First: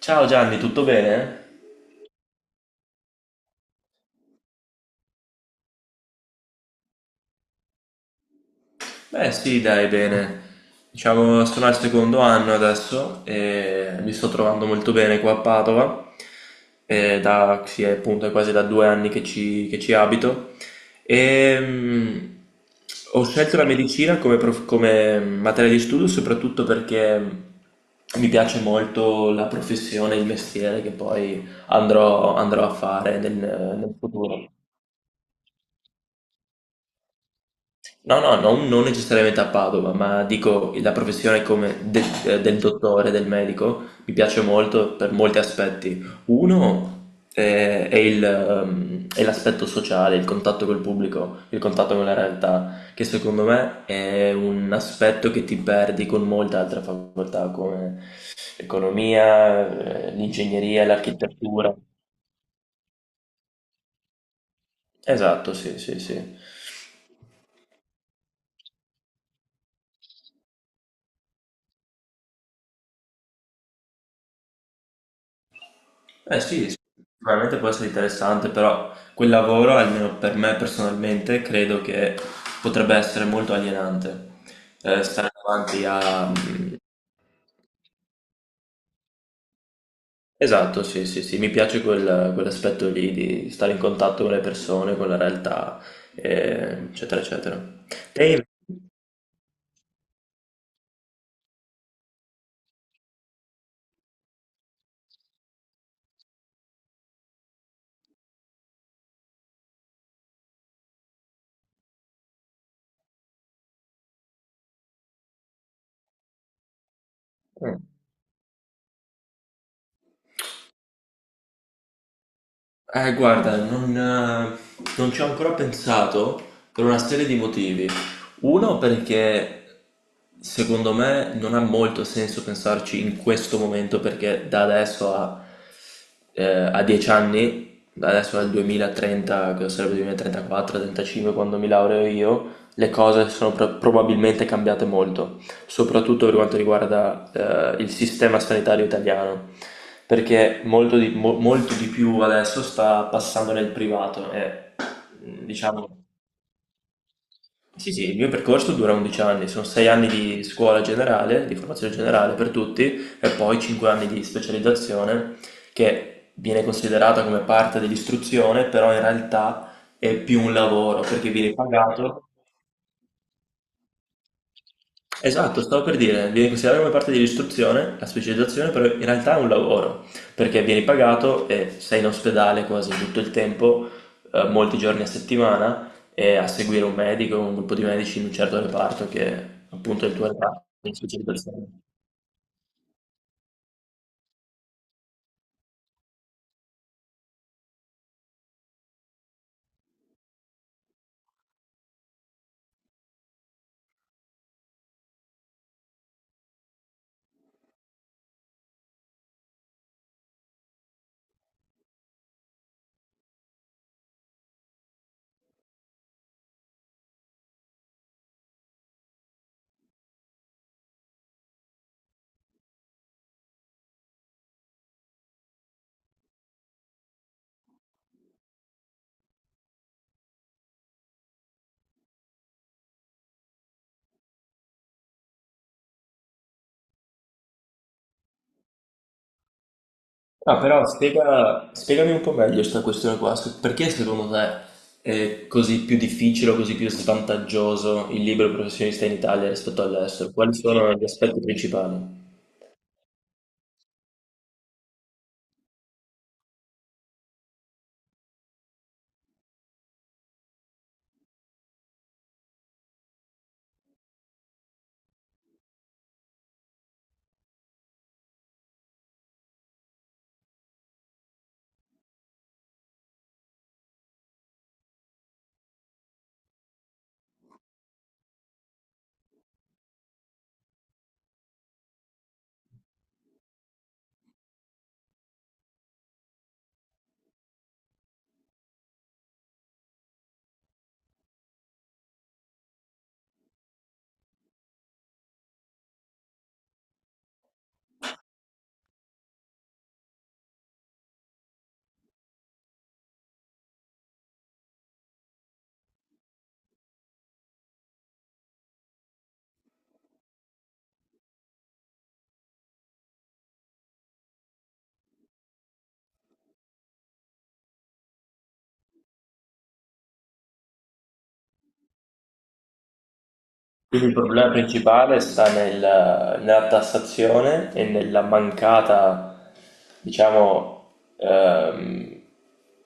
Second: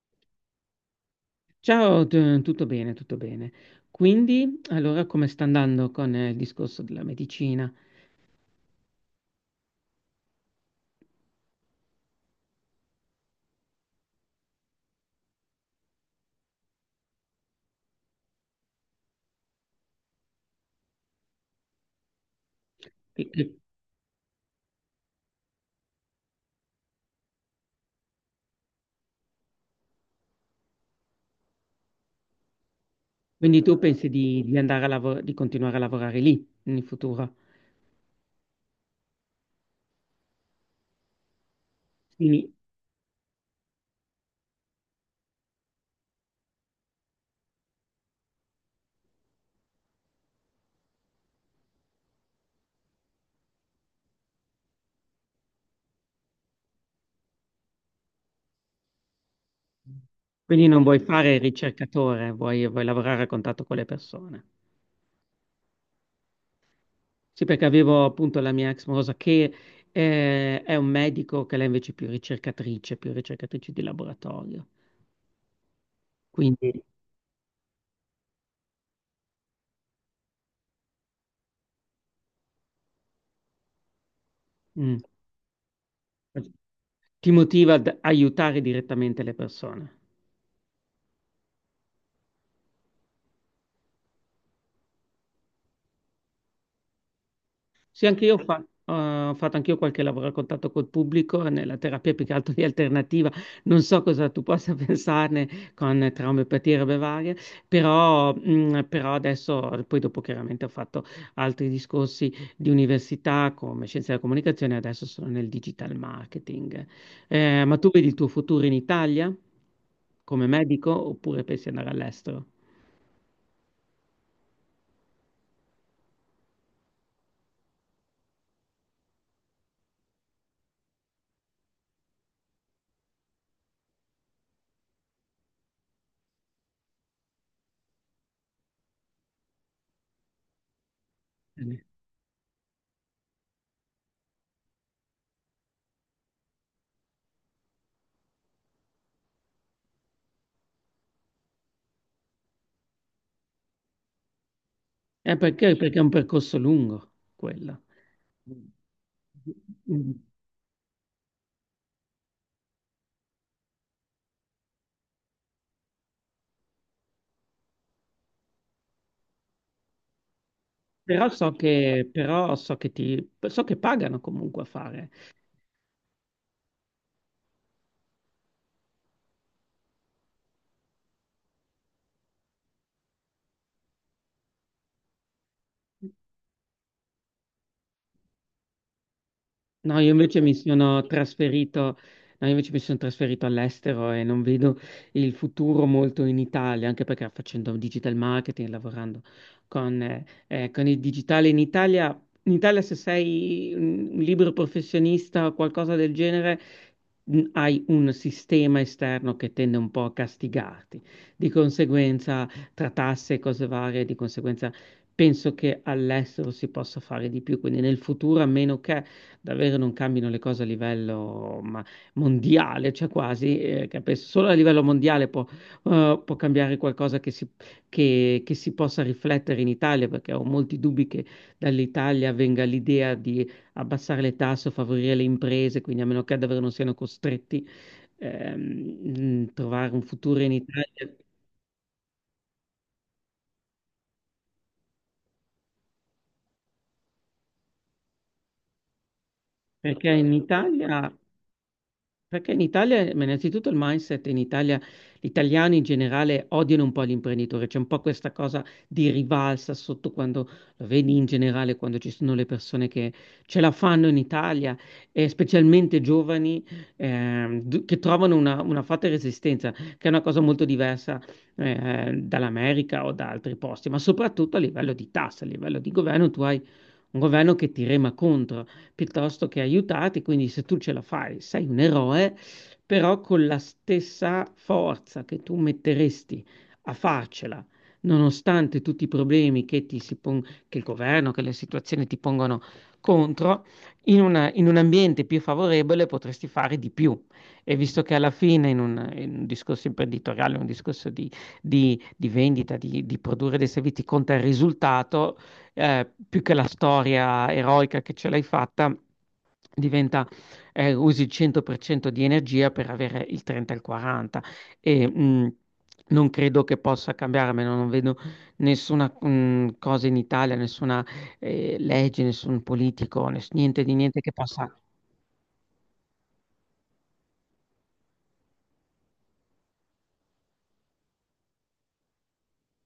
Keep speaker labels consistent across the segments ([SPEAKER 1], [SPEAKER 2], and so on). [SPEAKER 1] Ciao Gianni, tutto bene?
[SPEAKER 2] Ciao, tutto bene, tutto bene. Quindi, allora, come sta andando con il discorso della medicina?
[SPEAKER 1] Beh sì, dai, bene. Diciamo, sono al secondo anno adesso e mi sto trovando molto bene qua a Padova. Sì, è appunto è quasi da 2 anni che ci abito. E ho
[SPEAKER 2] E- e
[SPEAKER 1] scelto la medicina come materia di studio soprattutto perché mi piace molto la professione, il mestiere che poi andrò a fare nel
[SPEAKER 2] Quindi tu pensi di,
[SPEAKER 1] futuro.
[SPEAKER 2] di andare a lavorare, di continuare a lavorare lì in futuro?
[SPEAKER 1] No, no, non necessariamente a Padova, ma dico la professione come de- eh,
[SPEAKER 2] Quindi,
[SPEAKER 1] del dottore, del medico, mi piace molto per molti aspetti. Uno è l'aspetto sociale, il contatto col pubblico, il contatto con la realtà, che secondo me è un aspetto che ti perdi con molte altre facoltà come l'economia,
[SPEAKER 2] quindi, non
[SPEAKER 1] l'ingegneria,
[SPEAKER 2] vuoi fare il
[SPEAKER 1] l'architettura.
[SPEAKER 2] ricercatore, vuoi lavorare a contatto con le persone.
[SPEAKER 1] Esatto, sì, sì, sì.
[SPEAKER 2] Sì, perché avevo appunto la mia ex morosa che è un medico, che lei invece è più ricercatrice di laboratorio.
[SPEAKER 1] Eh sì, sì,
[SPEAKER 2] Quindi,
[SPEAKER 1] sicuramente può essere interessante, però quel lavoro, almeno per me personalmente, credo che potrebbe essere molto alienante.
[SPEAKER 2] mm,
[SPEAKER 1] Stare davanti a...
[SPEAKER 2] Ti motiva ad aiutare direttamente le persone.
[SPEAKER 1] Esatto, sì, sì, sì, mi piace quell'aspetto lì di stare in contatto con le persone, con la realtà, eccetera, eccetera.
[SPEAKER 2] Sì, anche io
[SPEAKER 1] Te
[SPEAKER 2] eh, ho fatto anch'io qualche lavoro a contatto col pubblico nella terapia più che altro di alternativa. Non so cosa tu possa pensarne con traumopatie e robe varie, però, però adesso, poi dopo chiaramente ho fatto altri discorsi di università come scienze della comunicazione, adesso sono nel digital marketing. Ma
[SPEAKER 1] invece—
[SPEAKER 2] tu vedi il tuo futuro in Italia come medico oppure pensi di andare all'estero?
[SPEAKER 1] Guarda, non ci ho ancora pensato per una serie di motivi. Uno perché secondo me non ha molto senso pensarci in questo momento perché da adesso eh, a 10 anni, da adesso al 2030, che sarebbe 2034-35 quando mi laureo io, le cose sono probabilmente cambiate molto soprattutto per quanto riguarda il sistema sanitario italiano, perché molto di più adesso sta passando nel privato e
[SPEAKER 2] Perché?
[SPEAKER 1] diciamo...
[SPEAKER 2] Perché è un percorso lungo quello.
[SPEAKER 1] Sì, sì, il mio percorso dura 11 anni, sono 6 anni
[SPEAKER 2] Mm.
[SPEAKER 1] di scuola generale, di formazione generale per tutti e poi 5 anni di specializzazione che viene considerata come parte dell'istruzione, però in realtà è più un lavoro
[SPEAKER 2] Però
[SPEAKER 1] perché
[SPEAKER 2] so
[SPEAKER 1] viene
[SPEAKER 2] che,
[SPEAKER 1] pagato.
[SPEAKER 2] però so che so che pagano comunque a fare.
[SPEAKER 1] Esatto, stavo per dire, viene considerata come parte dell'istruzione, la specializzazione, però in realtà è un lavoro, perché vieni pagato e sei in ospedale quasi tutto il tempo, molti giorni a settimana, e a seguire un medico, un gruppo di medici in un certo reparto che
[SPEAKER 2] No,
[SPEAKER 1] appunto è
[SPEAKER 2] io
[SPEAKER 1] il tuo
[SPEAKER 2] invece mi
[SPEAKER 1] reparto di
[SPEAKER 2] sono
[SPEAKER 1] specializzazione.
[SPEAKER 2] trasferito, no, io invece mi sono trasferito all'estero e non vedo il futuro molto in Italia, anche perché facendo digital marketing, lavorando con con il digitale in Italia se sei un libero professionista o qualcosa del genere, hai un sistema esterno che tende un po' a castigarti. Di conseguenza, tra tasse e cose varie, di conseguenza penso che all'estero si possa fare di più, quindi nel futuro, a meno che davvero non cambino le cose a livello mondiale, cioè quasi, che penso solo a livello mondiale può, può cambiare qualcosa che si possa riflettere in Italia, perché ho molti dubbi che dall'Italia venga l'idea di abbassare le tasse o favorire le imprese, quindi a meno che davvero non siano costretti trovare un futuro in
[SPEAKER 1] Ah, però
[SPEAKER 2] Italia,
[SPEAKER 1] spiegami un po' meglio questa questione qua, perché secondo te è così più difficile o così più svantaggioso il libero professionista in Italia rispetto
[SPEAKER 2] perché
[SPEAKER 1] all'estero?
[SPEAKER 2] in
[SPEAKER 1] Quali sono gli
[SPEAKER 2] Italia
[SPEAKER 1] aspetti principali?
[SPEAKER 2] Perché in Italia, ma innanzitutto il mindset in Italia, gli italiani in generale odiano un po' l'imprenditore, c'è un po' questa cosa di rivalsa sotto quando lo vedi in generale, quando ci sono le persone che ce la fanno in Italia, e specialmente giovani che trovano una forte resistenza, che è una cosa molto diversa dall'America o da altri posti, ma soprattutto a livello di tasse, a livello di governo, tu hai un governo che ti rema contro piuttosto che aiutati, quindi se tu ce la fai, sei un eroe, però con la stessa forza che tu metteresti a farcela, nonostante tutti i problemi che, che il governo, che le situazioni ti pongono contro, in un ambiente più favorevole potresti fare di più. E visto che alla fine in un discorso imprenditoriale, un discorso di vendita, di produrre dei servizi, conta il risultato, più che la storia eroica che ce l'hai fatta, diventa, usi il 100% di energia per avere il 30 e il 40. E, mh, Non credo che possa cambiare, a meno non vedo nessuna cosa in Italia, nessuna legge, nessun politico, niente di
[SPEAKER 1] Quindi il
[SPEAKER 2] niente che
[SPEAKER 1] problema
[SPEAKER 2] possa.
[SPEAKER 1] principale sta nella tassazione e nella mancata, diciamo,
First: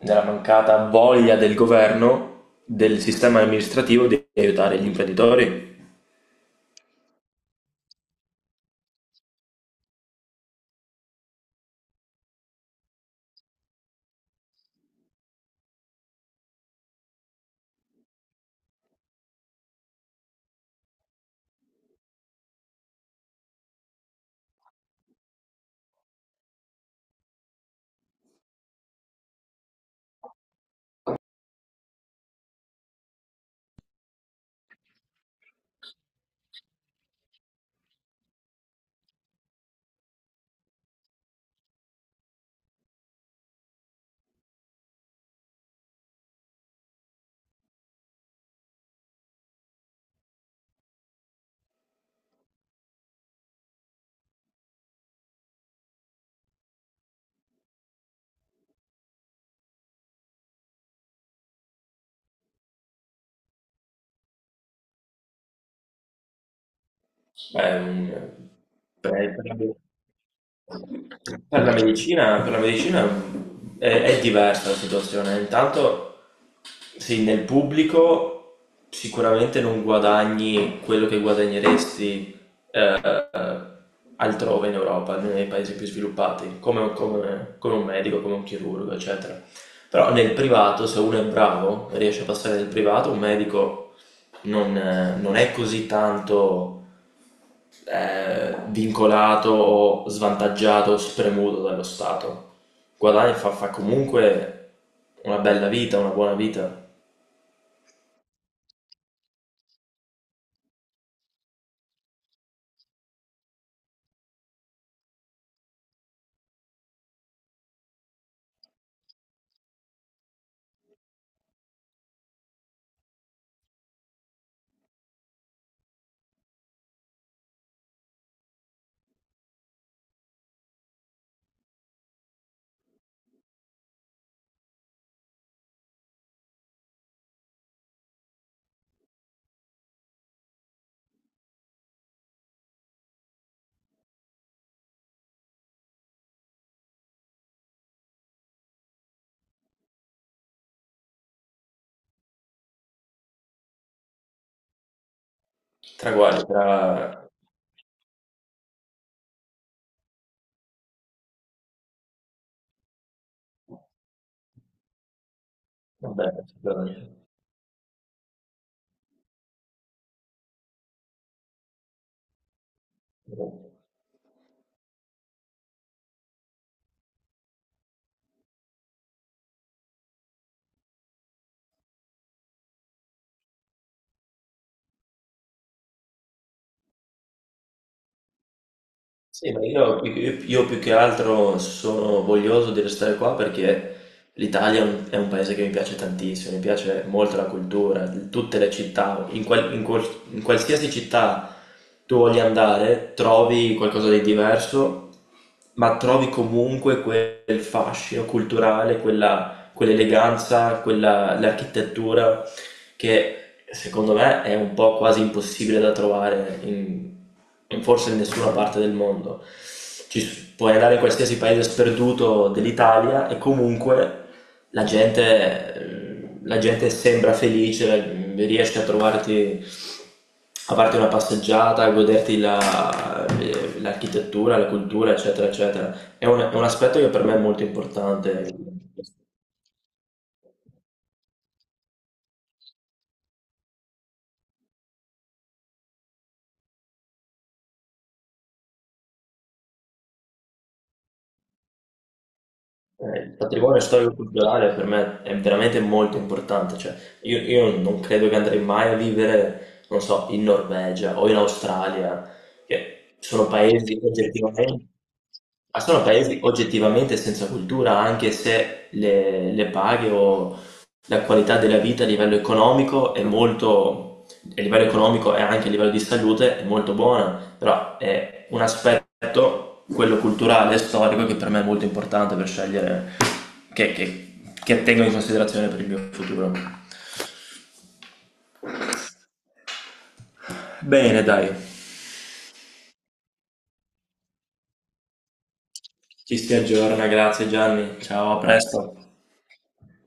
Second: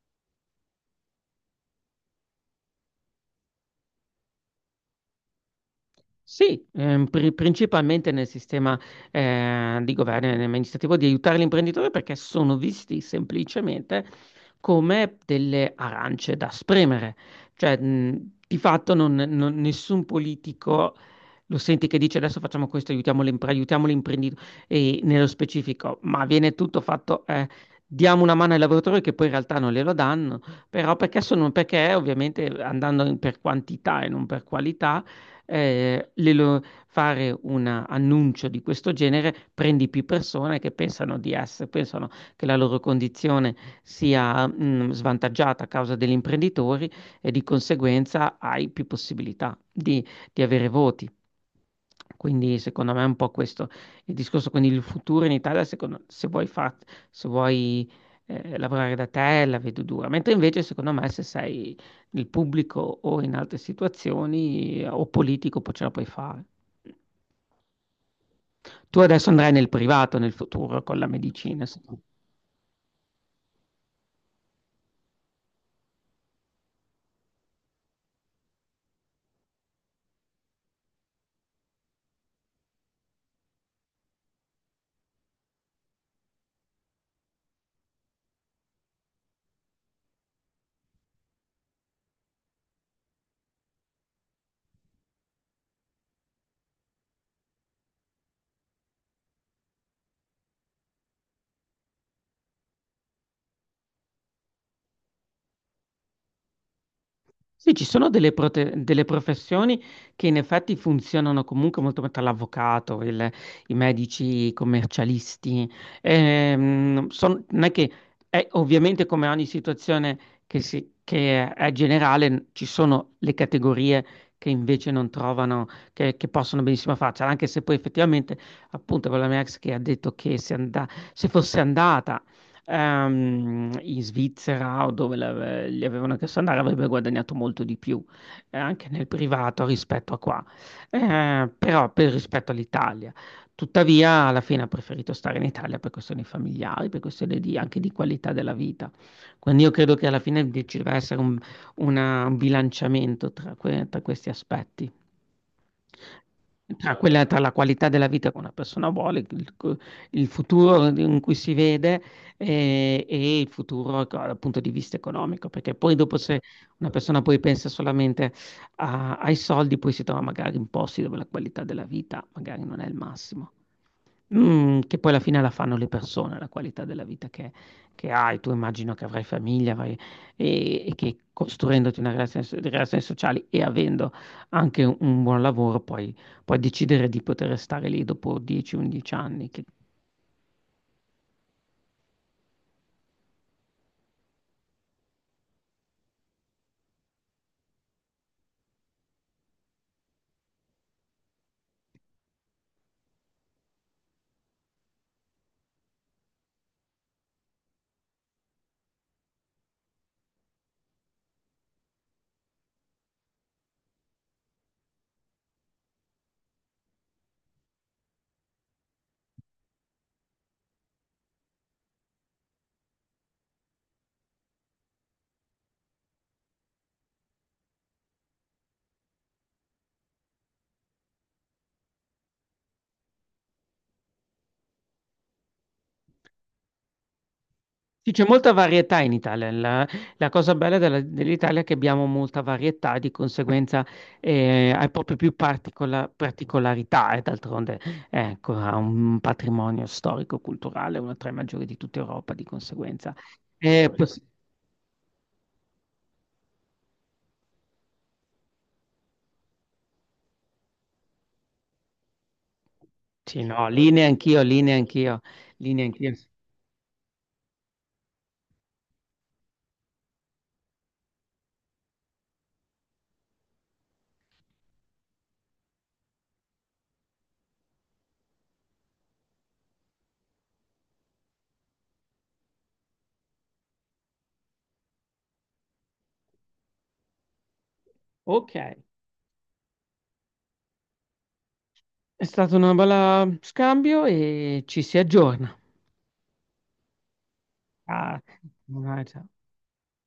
[SPEAKER 1] nella mancata voglia del governo, del sistema amministrativo di aiutare gli imprenditori.
[SPEAKER 2] Sì, principalmente nel sistema di governo e nel sistema amministrativo di aiutare l'imprenditore perché sono visti semplicemente come delle arance da spremere. Cioè, di fatto nessun politico lo senti che dice adesso facciamo questo, aiutiamo l'imprenditore, e nello specifico, ma viene tutto fatto, diamo una mano ai lavoratori che poi in realtà non glielo danno, perché ovviamente per quantità e non per qualità eh, le lo- fare un annuncio di questo genere prendi più persone che pensano che la loro condizione sia, svantaggiata a causa degli imprenditori e di conseguenza hai più possibilità di avere voti. Quindi secondo me è un po' questo il discorso. Quindi il futuro in Italia, se vuoi, se vuoi lavorare da te, la vedo dura. Mentre invece secondo me se sei il pubblico o in altre situazioni o politico poi ce la puoi fare.
[SPEAKER 1] Beh,
[SPEAKER 2] Tu
[SPEAKER 1] per,
[SPEAKER 2] adesso andrai
[SPEAKER 1] per
[SPEAKER 2] nel privato nel futuro con la
[SPEAKER 1] per
[SPEAKER 2] medicina,
[SPEAKER 1] la
[SPEAKER 2] no?
[SPEAKER 1] medicina, per la medicina è, diversa la situazione. Intanto, sì, nel pubblico sicuramente non guadagni quello che guadagneresti eh, altrove in Europa, nei paesi più sviluppati, come un medico, come un chirurgo, eccetera. Però nel privato, se uno è bravo, riesce a passare nel privato, un medico non è così tanto è vincolato o svantaggiato o spremuto dallo Stato. Guadagna e fa comunque una bella vita, una buona vita.
[SPEAKER 2] Sì, ci sono delle professioni che in effetti funzionano comunque molto bene, tra l'avvocato, i medici, i commercialisti. Non è che è ovviamente come ogni situazione che è generale, ci sono le categorie che invece non trovano, che possono benissimo farcela, anche se poi effettivamente, appunto, con la mia ex che ha detto che se fosse andata in Svizzera o dove li avevano chiesto di andare avrebbe guadagnato molto di più, anche nel privato rispetto a qua, però per rispetto all'Italia. Tuttavia, alla fine ha preferito stare in Italia per questioni familiari, per anche di qualità della vita. Quindi io credo che alla fine ci deve essere un bilanciamento tra questi aspetti.
[SPEAKER 1] Tra guai, tra—
[SPEAKER 2] Tra quella, tra la qualità della vita che una persona vuole, il futuro in cui si vede il futuro dal punto di vista economico, perché poi dopo
[SPEAKER 1] Vabbè,
[SPEAKER 2] se una persona
[SPEAKER 1] guadagna.
[SPEAKER 2] poi pensa solamente ai soldi, poi si trova magari in posti dove la qualità della vita magari non è il massimo. Mm, che poi alla fine la fanno le persone, la qualità della vita che hai. Tu immagino che avrai famiglia, e che costruendoti una relazione, di relazioni sociali e avendo anche un buon lavoro, poi puoi decidere di poter stare lì dopo 10-11 anni,
[SPEAKER 1] Sì,
[SPEAKER 2] che
[SPEAKER 1] ma io più che altro sono voglioso di restare qua perché l'Italia è un paese che mi piace tantissimo, mi piace molto la cultura, tutte le città, in qualsiasi città tu voglia andare, trovi qualcosa di diverso, ma trovi comunque quel fascino culturale, quella, quell'eleganza, quella, l'architettura che secondo me è un po' quasi impossibile da trovare in, in forse in nessuna parte del mondo. Puoi andare in qualsiasi paese sperduto dell'Italia e comunque la gente sembra felice, riesce a trovarti a parte una passeggiata, a goderti l'architettura, la cultura, eccetera, eccetera. È un aspetto che per me è molto
[SPEAKER 2] sì, c'è
[SPEAKER 1] importante.
[SPEAKER 2] molta varietà in Italia. La cosa bella dell'Italia è che abbiamo molta varietà, di conseguenza hai proprio più particolarità e d'altronde ecco, ha un patrimonio storico-culturale, una tra i maggiori di tutta Europa, di conseguenza.
[SPEAKER 1] Il patrimonio
[SPEAKER 2] Eh, pos-
[SPEAKER 1] storico-culturale per me è veramente molto importante, cioè io non credo che andrei mai a vivere, non so, in Norvegia o in Australia, che
[SPEAKER 2] sì,
[SPEAKER 1] sono
[SPEAKER 2] no, lì
[SPEAKER 1] paesi
[SPEAKER 2] neanch'io, lì
[SPEAKER 1] oggettivamente,
[SPEAKER 2] neanch'io, lì
[SPEAKER 1] ma sono
[SPEAKER 2] neanch'io.
[SPEAKER 1] paesi oggettivamente senza cultura, anche se le paghe o la qualità della vita a livello economico a livello economico e anche a livello di salute è molto buona, però è un aspetto, quello culturale e storico, che per me è molto importante per scegliere che tengo in considerazione per il mio futuro.
[SPEAKER 2] Ok, è
[SPEAKER 1] Bene, dai,
[SPEAKER 2] stato un bel scambio e ci si aggiorna.
[SPEAKER 1] ci si aggiorna, grazie Gianni,
[SPEAKER 2] Ah,
[SPEAKER 1] ciao, a presto.
[SPEAKER 2] ciao.